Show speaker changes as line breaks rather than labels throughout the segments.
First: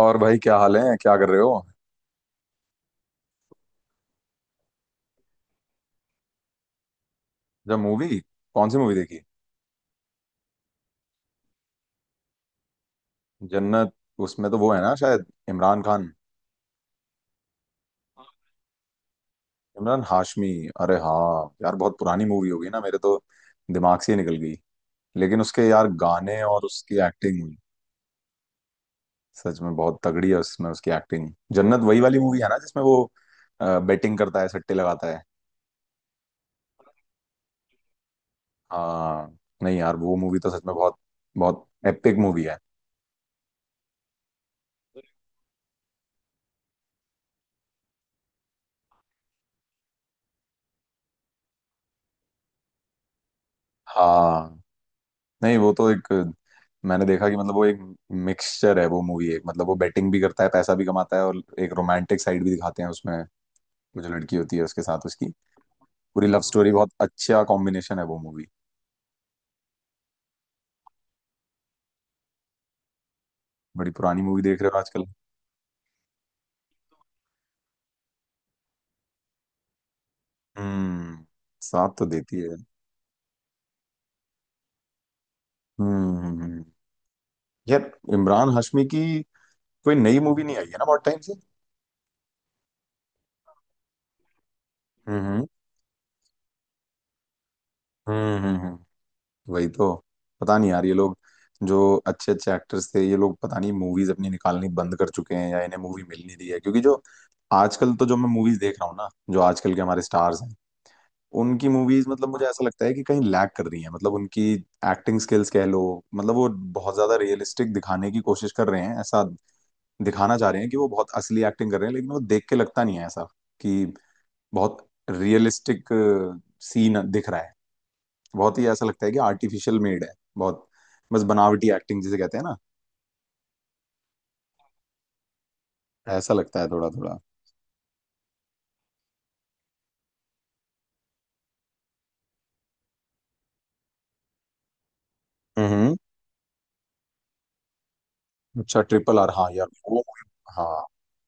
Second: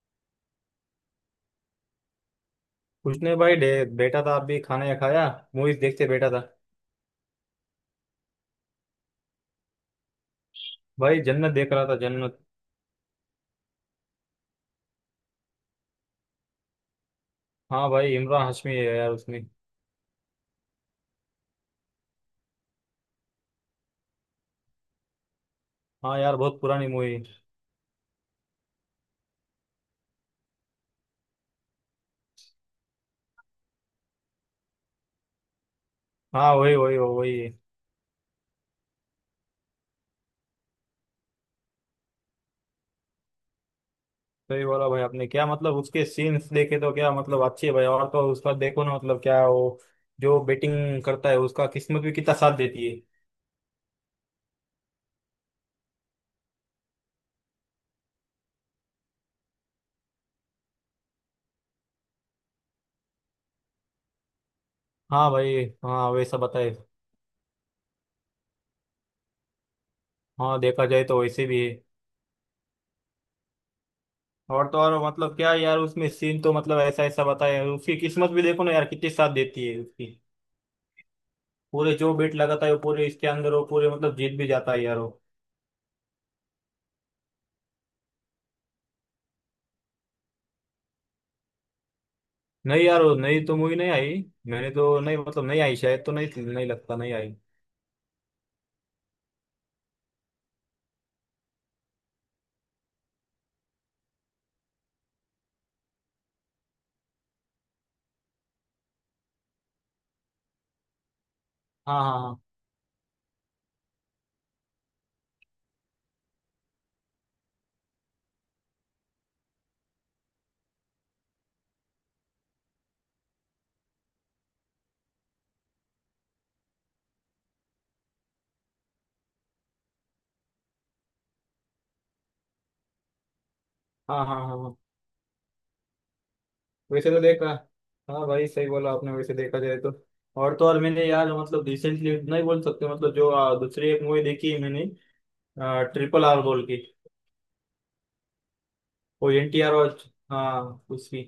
और भाई, क्या हाल है? क्या कर रहे हो?
कुछ नहीं भाई बैठा था। आप भी खाना या खाया। मूवीज देखते बैठा था।
जब मूवी कौन सी मूवी देखी?
भाई जन्नत देख रहा था, जन्नत।
जन्नत। उसमें तो वो है ना, शायद इमरान खान।
हाँ भाई, इमरान हाशमी है यार उसमें।
इमरान हाशमी। अरे हाँ यार, बहुत पुरानी मूवी होगी ना, मेरे तो दिमाग से ही निकल गई। लेकिन उसके यार
हाँ यार,
गाने
बहुत
और
पुरानी
उसकी
मूवी।
एक्टिंग सच में बहुत तगड़ी है, उसमें उसकी एक्टिंग। जन्नत वही वाली मूवी है ना, जिसमें वो बेटिंग करता है, सट्टे लगाता है।
हाँ, वही वही वही वही है।
हाँ। नहीं यार, वो मूवी तो सच में बहुत बहुत एपिक मूवी है।
सही बोला भाई आपने। क्या मतलब, उसके सीन्स देखे तो क्या मतलब अच्छे है भाई। और तो उसका देखो ना, मतलब क्या वो जो बेटिंग करता है उसका किस्मत भी कितना साथ देती है।
हाँ, नहीं वो तो एक, मैंने देखा कि मतलब वो एक मिक्सचर है वो मूवी, एक मतलब वो बेटिंग भी करता है, पैसा भी कमाता है और एक रोमांटिक साइड भी दिखाते हैं उसमें। वो जो लड़की होती है उसके साथ उसकी
हाँ भाई, हाँ
पूरी लव,
वैसा
हाँ, स्टोरी।
बताए।
बहुत अच्छा कॉम्बिनेशन है वो मूवी।
हाँ, देखा जाए तो वैसे भी है।
बड़ी पुरानी मूवी देख
और
रहे हो
तो और
आजकल।
मतलब क्या यार, उसमें सीन तो मतलब ऐसा ऐसा बताए। उसकी किस्मत भी देखो ना यार, कितनी साथ देती है उसकी।
हम्म।
पूरे
साथ तो
जो बेट
देती है।
लगाता है वो, पूरे इसके अंदर वो पूरे मतलब जीत भी जाता है यार वो।
हम्म हम्म, हम्म। यार इमरान हाशमी की कोई नई मूवी नहीं आई है ना, बहुत टाइम से।
नहीं यार, वो नई तो मूवी नहीं आई। मैंने तो नहीं,
हम्म
मतलब
हम्म
नहीं आई शायद, तो नहीं, नहीं लगता, नहीं आई।
हम्म हम्म, हम्म। वही तो। पता नहीं यार, ये लोग जो अच्छे अच्छे एक्टर्स थे, ये लोग पता नहीं मूवीज अपनी निकालनी बंद कर चुके हैं या इन्हें मूवी मिल नहीं रही है, क्योंकि जो आजकल तो जो मैं मूवीज देख रहा हूँ ना, जो आजकल के हमारे स्टार्स हैं, उनकी
हाँ
मूवीज मतलब
हाँ।
मुझे ऐसा लगता है कि कहीं लैग कर रही है, मतलब उनकी एक्टिंग स्किल्स कह लो। मतलब वो बहुत ज्यादा रियलिस्टिक दिखाने की कोशिश कर रहे हैं, ऐसा दिखाना चाह रहे हैं कि वो बहुत असली एक्टिंग कर रहे हैं, लेकिन वो देख के लगता नहीं है ऐसा कि बहुत रियलिस्टिक सीन दिख रहा है। बहुत ही ऐसा लगता है कि आर्टिफिशियल मेड है, बहुत, बस बनावटी एक्टिंग जिसे कहते हैं ना।
हाँ हाँ हाँ हाँ।
ऐसा लगता है थोड़ा
वैसे
थोड़ा।
तो देखा। हाँ भाई, सही बोला आपने। वैसे देखा जाए तो और मैंने यार, मतलब रिसेंटली नहीं बोल सकते, मतलब जो दूसरी एक मूवी देखी है मैंने।
हम्म।
ट्रिपल आर बोल के।
अच्छा, ट्रिपल आर,
वो
हाँ
एन टी
यार
आर
वो
और,
हाँ
हाँ, उसकी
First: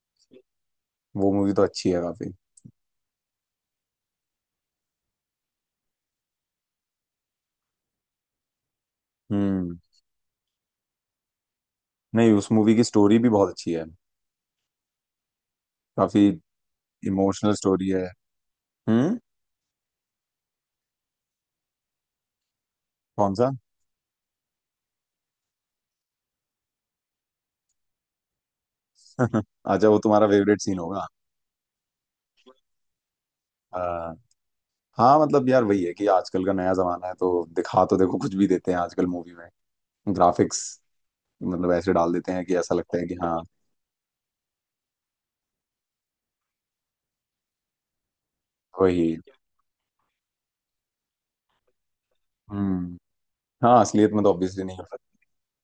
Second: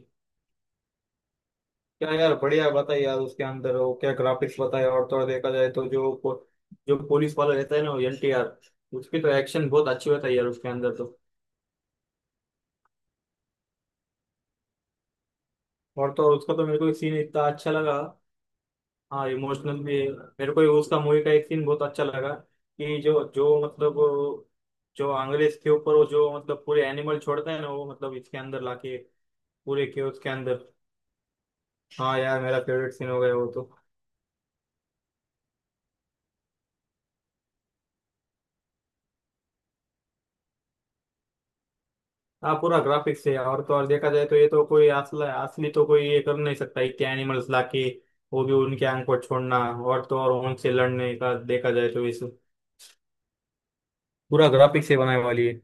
वो मूवी तो अच्छी है
क्या
काफी।
यार, बढ़िया बताइए यार। उसके अंदर वो क्या ग्राफिक्स बताया। और थोड़ा देखा जाए तो जो जो पुलिस वाला रहता है ना, वो एलटीआर, उसकी तो एक्शन
हम्म।
बहुत अच्छी होता है यार उसके अंदर तो।
नहीं, उस मूवी की स्टोरी भी बहुत अच्छी है,
और
काफी
तो और उसका तो मेरे को एक सीन इतना
इमोशनल
अच्छा
स्टोरी
लगा।
है। हम्म।
हाँ इमोशनल भी है। मेरे को उसका मूवी का एक सीन बहुत अच्छा लगा कि जो
कौन
जो
सा?
मतलब जो अंग्रेज के ऊपर वो जो मतलब पूरे एनिमल छोड़ता है ना, वो मतलब इसके अंदर लाके पूरे
अच्छा, वो
के
तुम्हारा
उसके
फेवरेट
अंदर।
सीन होगा।
हाँ यार, मेरा फेवरेट सीन हो गया वो तो।
आ, हाँ मतलब यार, वही है कि आजकल का नया जमाना है तो दिखा, तो देखो कुछ भी देते हैं आजकल मूवी में, ग्राफिक्स मतलब ऐसे डाल देते हैं
हाँ
कि ऐसा
पूरा
लगता है कि
ग्राफिक्स है।
हाँ।
और तो और देखा जाए तो ये तो कोई असला असली तो कोई ये कर नहीं सकता, इतने एनिमल्स लाके। वो भी उनके
वही।
आंख को छोड़ना। और तो और उनसे लड़ने का देखा जाए तो इस
हम्म। हाँ, असलियत में तो
पूरा
ऑब्वियसली नहीं हो
ग्राफिक्स से बनाने
सकता।
वाली है।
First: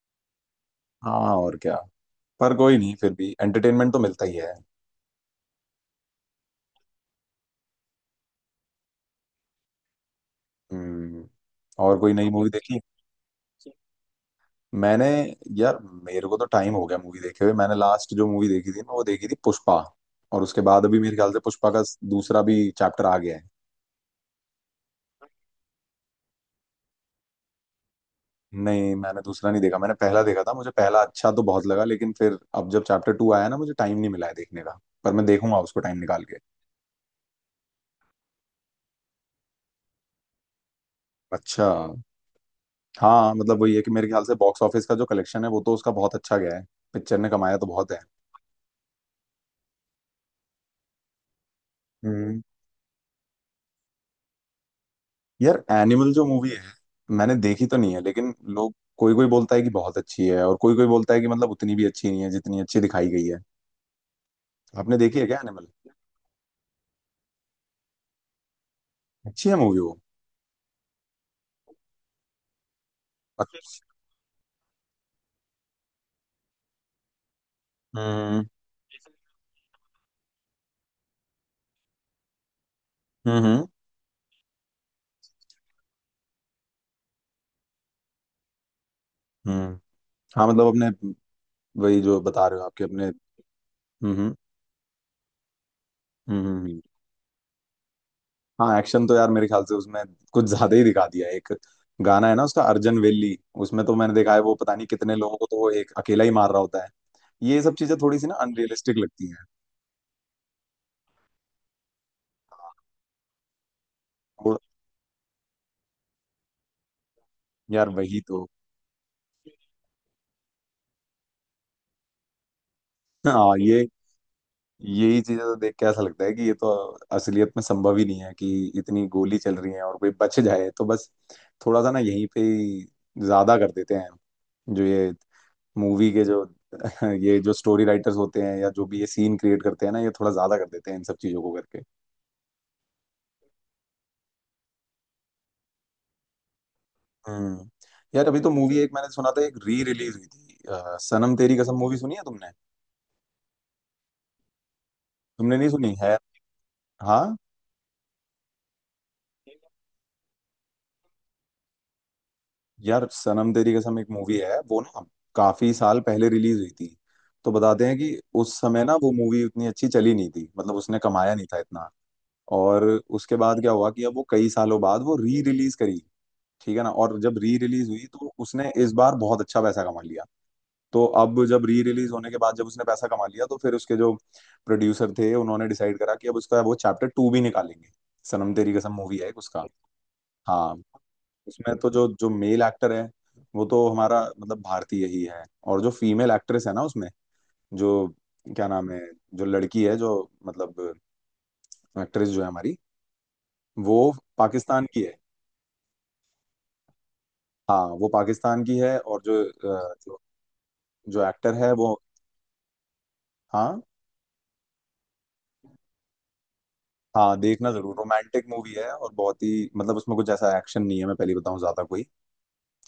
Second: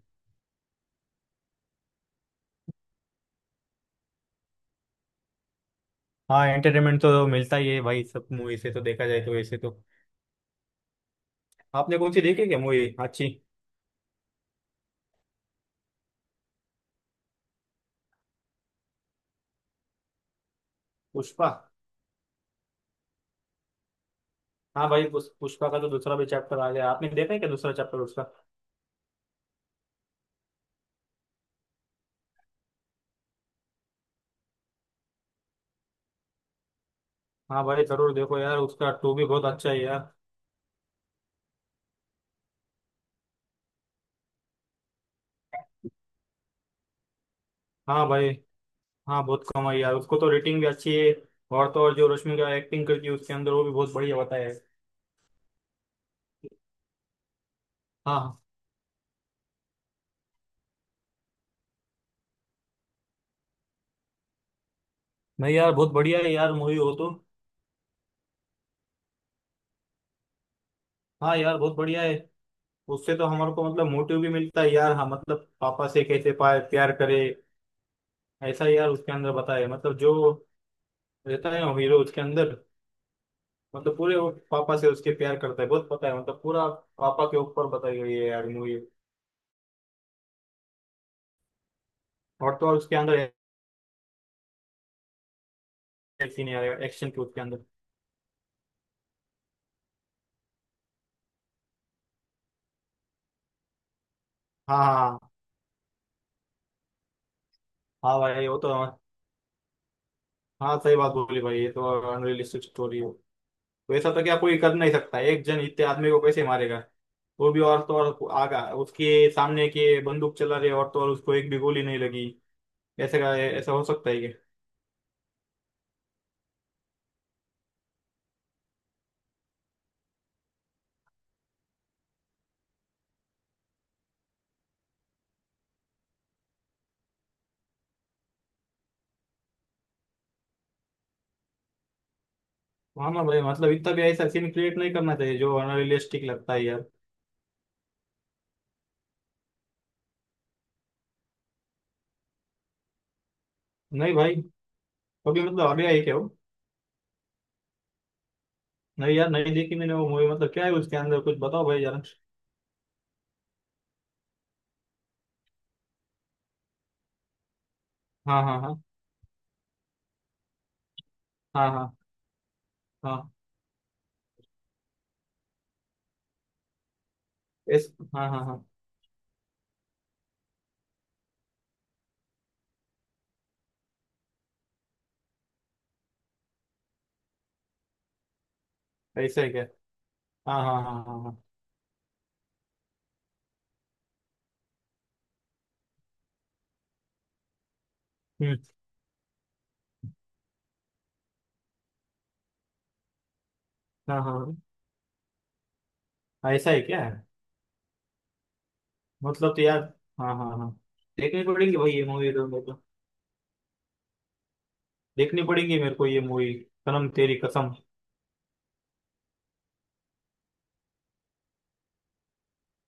हाँ और क्या, पर कोई नहीं, फिर भी एंटरटेनमेंट तो मिलता ही है।
हाँ एंटरटेनमेंट तो मिलता ही है भाई, सब मूवी से तो देखा जाए तो वैसे तो।
हम्म। और
आपने
कोई
कौन सी
नई
देखी,
मूवी
क्या
देखी?
मूवी अच्छी।
मैंने, यार मेरे को तो टाइम हो गया मूवी देखे हुए, मैंने लास्ट जो मूवी देखी थी ना वो देखी थी पुष्पा, और उसके बाद अभी मेरे ख्याल से
पुष्पा।
पुष्पा का दूसरा भी चैप्टर आ गया है।
हाँ भाई, पुष्पा का तो दूसरा भी चैप्टर आ गया। आपने देखा है क्या, दूसरा चैप्टर उसका।
नहीं, मैंने दूसरा नहीं देखा, मैंने पहला देखा था। मुझे पहला अच्छा तो बहुत लगा, लेकिन फिर अब जब चैप्टर टू आया ना, मुझे टाइम नहीं मिला है देखने का, पर मैं देखूंगा उसको टाइम निकाल के।
हाँ भाई, जरूर देखो यार, उसका टू भी बहुत अच्छा है यार।
अच्छा। हाँ मतलब वही है कि मेरे ख्याल से बॉक्स ऑफिस का जो कलेक्शन है वो तो उसका बहुत अच्छा गया है, पिक्चर ने कमाया तो बहुत है।
हाँ भाई। हाँ बहुत कम आई यार, उसको तो रेटिंग भी अच्छी है। और तो और जो रश्मि
हम्म।
का एक्टिंग करती है उसके अंदर, वो भी बहुत बढ़िया बताया है।
यार एनिमल जो मूवी है, मैंने देखी तो नहीं है लेकिन
हाँ।
लोग, कोई कोई बोलता है कि बहुत अच्छी है और कोई कोई बोलता है कि मतलब उतनी भी अच्छी नहीं है जितनी अच्छी दिखाई गई है। आपने देखी है क्या
नहीं
एनिमल?
यार, बहुत बढ़िया है यार मूवी हो तो।
अच्छी है मूवी वो।
हाँ यार, बहुत बढ़िया है। उससे तो हमारे को
अच्छा।
मतलब मोटिव भी मिलता है यार। हाँ मतलब, पापा से कैसे प्यार करे।
हम्म
ऐसा यार उसके अंदर बताया है। मतलब जो रहता है ना हीरो उसके अंदर,
हम्म हम्म
मतलब पूरे वो पापा से उसके प्यार करता है बहुत, पता है मतलब, पूरा पापा के ऊपर बताई गई है यार मूवी।
हम्म। हाँ मतलब अपने, वही जो बता
और
रहे हो
तो और
आपके
उसके
अपने।
अंदर
हम्म हम्म हम्म,
एक्शन
हम्म।
यार, एक्शन के उसके अंदर।
हाँ एक्शन तो यार, मेरे ख्याल से उसमें कुछ ज्यादा ही दिखा दिया। एक गाना है ना उसका, अर्जन वेली, उसमें तो मैंने देखा है, वो पता
हाँ
नहीं
हाँ
कितने
हाँ।
लोगों को तो वो एक अकेला ही मार रहा होता है। ये सब चीजें थोड़ी
हाँ
सी ना
भाई, वो तो।
अनरियलिस्टिक लगती हैं।
हाँ सही बात बोली भाई, ये तो अनरियलिस्टिक स्टोरी है। वैसा तो क्या, कोई
और
कर नहीं सकता। एक जन इतने आदमी को कैसे मारेगा। वो भी, और
यार,
तो
वही
और
तो।
आगा उसके सामने के बंदूक चला रहे, और तो और उसको एक भी गोली नहीं लगी। ऐसे का
हाँ
ऐसा हो
ये,
सकता है क्या।
यही चीजें तो देख के ऐसा लगता है कि ये तो असलियत में संभव ही नहीं है कि इतनी गोली चल रही है और कोई बच जाए, तो बस थोड़ा सा ना यहीं पे ही ज्यादा कर देते हैं जो ये मूवी के जो ये जो स्टोरी राइटर्स होते हैं या जो भी ये सीन क्रिएट करते हैं ना, ये थोड़ा ज्यादा कर देते हैं इन सब चीजों को करके।
हाँ ना भाई, मतलब इतना भी ऐसा सीन क्रिएट नहीं करना चाहिए जो अनरियलिस्टिक लगता है यार।
हम्म। यार अभी तो मूवी एक मैंने सुना था, एक री रिलीज हुई थी सनम तेरी कसम, मूवी सुनी है तुमने?
नहीं भाई। कभी
तुमने
मतलब
नहीं
आगे
सुनी
आई क्या
है?
वो।
हाँ
नहीं यार, नहीं देखी मैंने वो मूवी। मतलब क्या है उसके अंदर, कुछ बताओ भाई यार।
यार, सनम तेरी कसम एक मूवी है वो ना, काफी साल पहले रिलीज हुई थी, तो बताते हैं कि
हाँ
उस
हाँ हाँ।
समय ना वो मूवी उतनी अच्छी चली नहीं थी, मतलब उसने कमाया नहीं था
हाँ
इतना।
हाँ
और
हाँ।
उसके बाद क्या हुआ कि अब वो कई सालों बाद वो री रिलीज करी, ठीक है ना, और जब री रिलीज
ऐस
हुई
हाँ
तो
हाँ हाँ।
उसने इस बार बहुत अच्छा पैसा कमा लिया। तो अब जब री रिलीज होने के बाद जब उसने पैसा कमा लिया, तो फिर उसके जो प्रोड्यूसर थे उन्होंने डिसाइड करा कि अब उसका वो चैप्टर टू भी निकालेंगे, सनम तेरी कसम मूवी है एक
ऐसा है क्या।
उसका।
हाँ
हाँ,
हाँ हाँ हाँ हाँ।
उसमें तो जो जो मेल एक्टर है वो तो हमारा मतलब भारतीय ही है, और जो फीमेल एक्ट्रेस है ना उसमें, जो,
हम्म।
क्या नाम है? जो लड़की है, जो मतलब एक्ट्रेस जो है हमारी, वो
हाँ हाँ
पाकिस्तान की है।
हाँ, ऐसा है क्या।
हाँ वो पाकिस्तान की है, और जो
मतलब तो यार,
अ, जो,
हाँ हाँ हाँ,
जो
देखनी
एक्टर है
पड़ेगी भाई
वो।
ये मूवी तो मेरे को।
हाँ
देखनी पड़ेगी मेरे को ये मूवी, सनम तेरी
हाँ, देखना
कसम।
जरूर। रोमांटिक मूवी है और बहुत ही मतलब उसमें कुछ ऐसा एक्शन नहीं है, मैं पहले बताऊं, ज्यादा कोई,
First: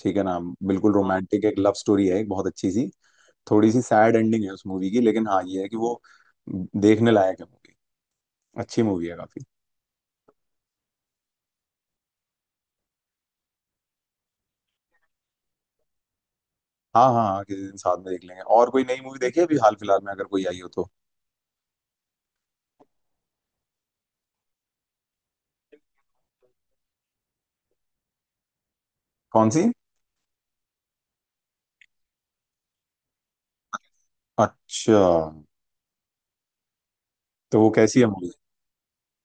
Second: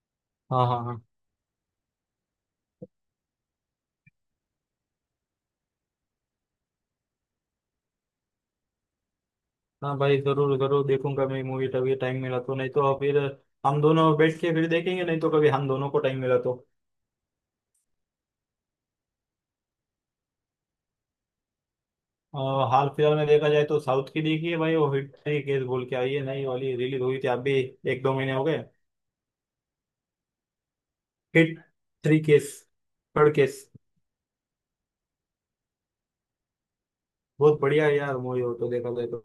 ठीक है ना।
हाँ हाँ
बिल्कुल, हाँ
हाँ।
रोमांटिक एक लव स्टोरी है, एक बहुत अच्छी सी। थोड़ी सी सैड एंडिंग है उस मूवी की, लेकिन हाँ ये है कि वो देखने लायक है मूवी, अच्छी मूवी है काफी।
हाँ भाई, जरूर जरूर देखूंगा मैं मूवी, तभी टाइम मिला तो। नहीं तो फिर हम दोनों बैठ के फिर देखेंगे, नहीं तो कभी हम दोनों को टाइम मिला तो।
हाँ हाँ हाँ, किसी दिन साथ में देख लेंगे। और कोई नई मूवी देखी है अभी हाल फिलहाल में, अगर कोई आई हो तो?
अ, हाल फिलहाल में देखा जाए तो साउथ की देखी है भाई, वो हिट थ्री केस बोल के आई है, नई वाली रिलीज हुई थी अभी। एक दो महीने हो गए।
कौन सी?
Hit three case. Third case.
अच्छा,
बहुत
तो वो
बढ़िया है
कैसी है
यार
मूवी,
मूवी हो तो, देखा जाए तो।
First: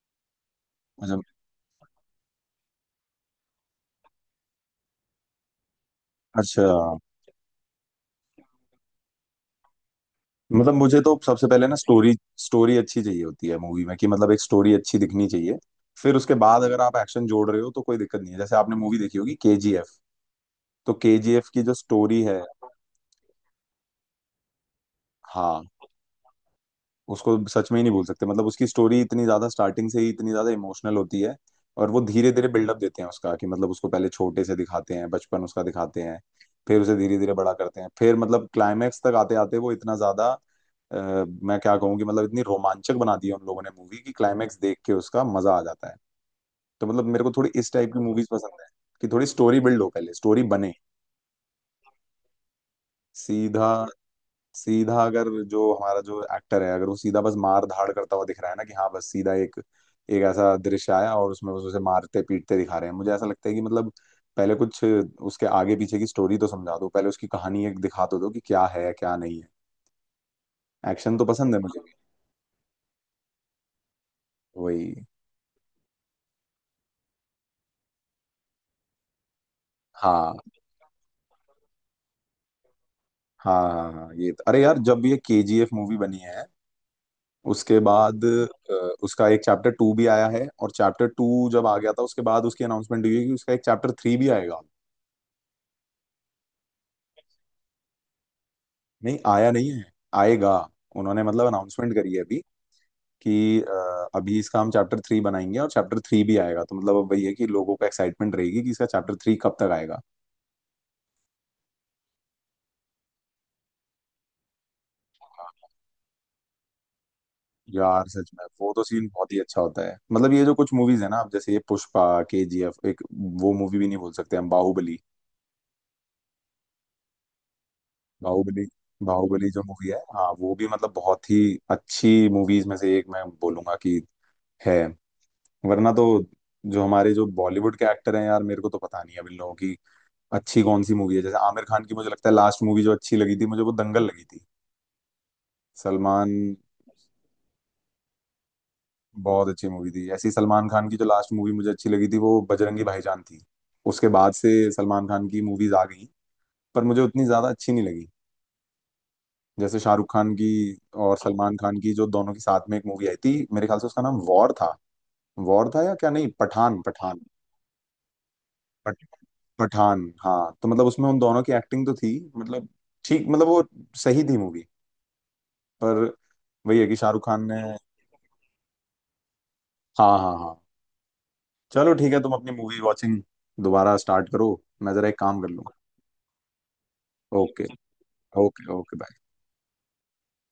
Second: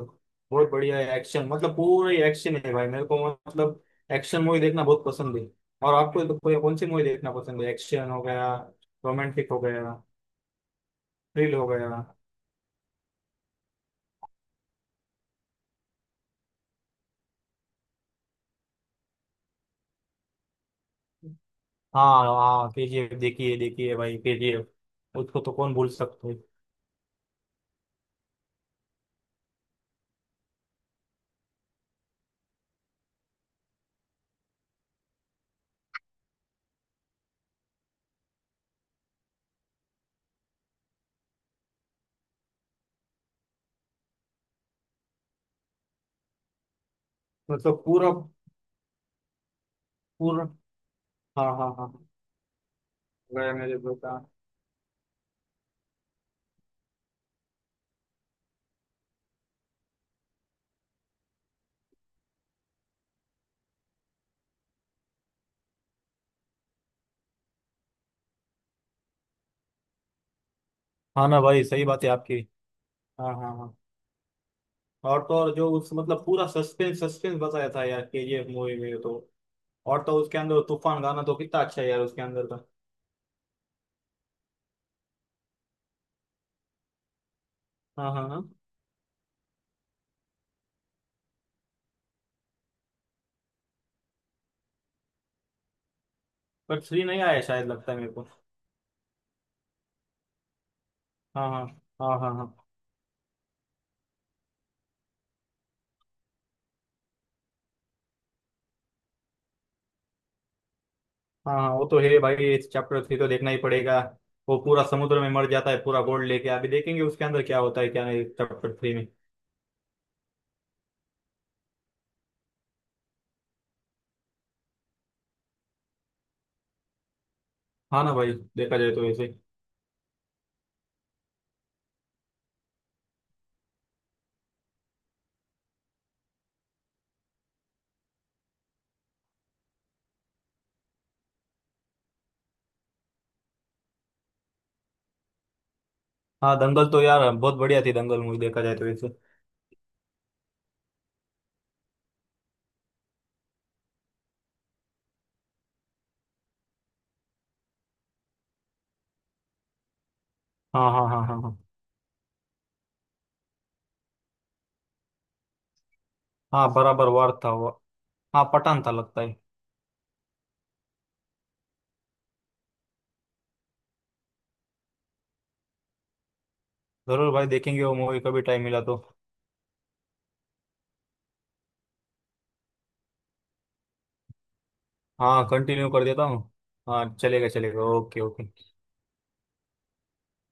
बहुत बढ़िया है
मतलब।
एक्शन, मतलब पूरा ही एक्शन है भाई। मेरे को मतलब एक्शन मूवी देखना बहुत पसंद है। और आपको तो कोई
अच्छा,
कौन सी मूवी देखना पसंद है, एक्शन हो गया, रोमांटिक हो गया,
मतलब मुझे तो सबसे
थ्रिल हो
पहले ना
गया।
स्टोरी, स्टोरी अच्छी चाहिए होती है मूवी में, कि मतलब एक स्टोरी अच्छी दिखनी चाहिए। फिर उसके बाद अगर आप एक्शन जोड़ रहे हो तो कोई दिक्कत नहीं है, जैसे आपने मूवी देखी होगी केजीएफ, तो केजीएफ की जो स्टोरी
हाँ
है।
हाँ, केजीएफ। देखिए देखिए भाई केजीएफ, उसको तो
हाँ,
कौन भूल सकता है।
उसको सच में ही नहीं भूल सकते, मतलब उसकी स्टोरी इतनी ज्यादा स्टार्टिंग से ही इतनी ज्यादा इमोशनल होती है। और वो धीरे धीरे बिल्डअप देते हैं उसका कि मतलब उसको पहले छोटे से दिखाते हैं, बचपन उसका दिखाते हैं, फिर उसे धीरे धीरे बड़ा करते हैं, फिर मतलब क्लाइमैक्स तक आते आते वो इतना ज्यादा, मैं क्या कहूँ कि मतलब इतनी रोमांचक बना दी है उन लोगों ने मूवी कि क्लाइमैक्स देख के उसका मजा आ जाता है। तो मतलब मेरे को थोड़ी इस
मतलब
टाइप की
पूरा।
मूवीज पसंद है, कि थोड़ी स्टोरी बिल्ड हो, पहले स्टोरी
पूरा।
बने।
हाँ हाँ हाँ गया मेरे
सीधा,
बेटा।
सीधा अगर जो हमारा जो एक्टर है, अगर वो सीधा बस मार धाड़ करता हुआ दिख रहा है ना कि हाँ बस सीधा एक एक ऐसा दृश्य आया और उसमें बस उसे मारते पीटते दिखा रहे हैं, मुझे ऐसा लगता है कि मतलब पहले कुछ उसके आगे पीछे की स्टोरी तो समझा दो, पहले उसकी कहानी एक दिखा तो दो कि क्या है क्या नहीं है। एक्शन तो
हाँ ना
पसंद है
भाई
मुझे
सही
भी,
बात है आपकी। हाँ हाँ हाँ।
वही।
और तो और जो उस मतलब पूरा सस्पेंस सस्पेंस बताया था यार केजीएफ मूवी में तो। और तो
हाँ
उसके अंदर तूफान गाना तो कितना अच्छा है यार उसके अंदर का।
हाँ हाँ हाँ अरे यार, जब ये केजीएफ मूवी बनी है उसके
हाँ
बाद
हाँ हाँ।
उसका एक चैप्टर टू भी आया है, और चैप्टर टू जब आ गया था उसके बाद उसकी अनाउंसमेंट हुई है कि उसका एक चैप्टर थ्री भी आएगा।
पर थ्री नहीं आया शायद, लगता है मेरे को।
नहीं आया नहीं है, आएगा। उन्होंने मतलब
हाँ हाँ
अनाउंसमेंट करी
हाँ।
है
हाँ
अभी
हाँ
कि अभी इसका हम चैप्टर थ्री बनाएंगे, और चैप्टर थ्री भी आएगा, तो मतलब अब वही है कि लोगों को एक्साइटमेंट रहेगी कि इसका चैप्टर थ्री कब तक आएगा।
हाँ हाँ। वो तो है भाई, चैप्टर थ्री तो देखना ही पड़ेगा। वो पूरा समुद्र में मर जाता है पूरा गोल्ड लेके, अभी देखेंगे उसके अंदर क्या होता है क्या
यार
नहीं
सच में वो
चैप्टर
तो
थ्री
सीन
में।
बहुत ही अच्छा होता है, मतलब ये जो कुछ मूवीज है ना, अब जैसे ये पुष्पा केजीएफ एक, वो मूवी भी नहीं बोल सकते हम, बाहुबली,
हाँ ना भाई
बाहुबली।
देखा जाए तो वैसे।
बाहुबली जो मूवी है, हाँ वो भी मतलब बहुत ही अच्छी मूवीज में से एक मैं बोलूंगा कि है। वरना तो जो हमारे जो बॉलीवुड के एक्टर हैं यार, मेरे को तो पता नहीं है अब इन लोगों की अच्छी कौन सी मूवी है, जैसे आमिर खान की मुझे लगता है लास्ट मूवी जो अच्छी लगी थी मुझे वो दंगल लगी थी। सलमान,
हाँ दंगल तो यार बहुत बढ़िया थी, दंगल मूवी देखा जाए तो वैसे।
बहुत अच्छी मूवी थी ऐसी सलमान खान की, जो लास्ट मूवी मुझे अच्छी लगी थी वो बजरंगी भाईजान थी। उसके बाद से सलमान खान की मूवीज आ गई पर मुझे उतनी ज्यादा अच्छी नहीं लगी, जैसे शाहरुख खान की
हाँ हाँ
और
हाँ हाँ
सलमान
हाँ।
खान की जो दोनों की साथ में एक मूवी आई थी मेरे ख्याल से उसका नाम वॉर था, वॉर था या क्या, नहीं
हाँ
पठान,
बराबर,
पठान,
वार था वो। हाँ, पठान था
पठ-
लगता है।
पठान। हाँ, तो मतलब उसमें उन दोनों की एक्टिंग तो थी, मतलब ठीक, मतलब वो सही थी मूवी, पर वही है कि शाहरुख
जरूर
खान
भाई,
ने,
देखेंगे वो मूवी कभी टाइम मिला तो।
हाँ हाँ हाँ, चलो ठीक है, तुम अपनी मूवी वॉचिंग दोबारा स्टार्ट करो, मैं जरा एक काम
हाँ
कर लूँ।
कंटिन्यू कर देता हूँ। हाँ चलेगा
ओके,
चलेगा, ओके
ओके
ओके।
ओके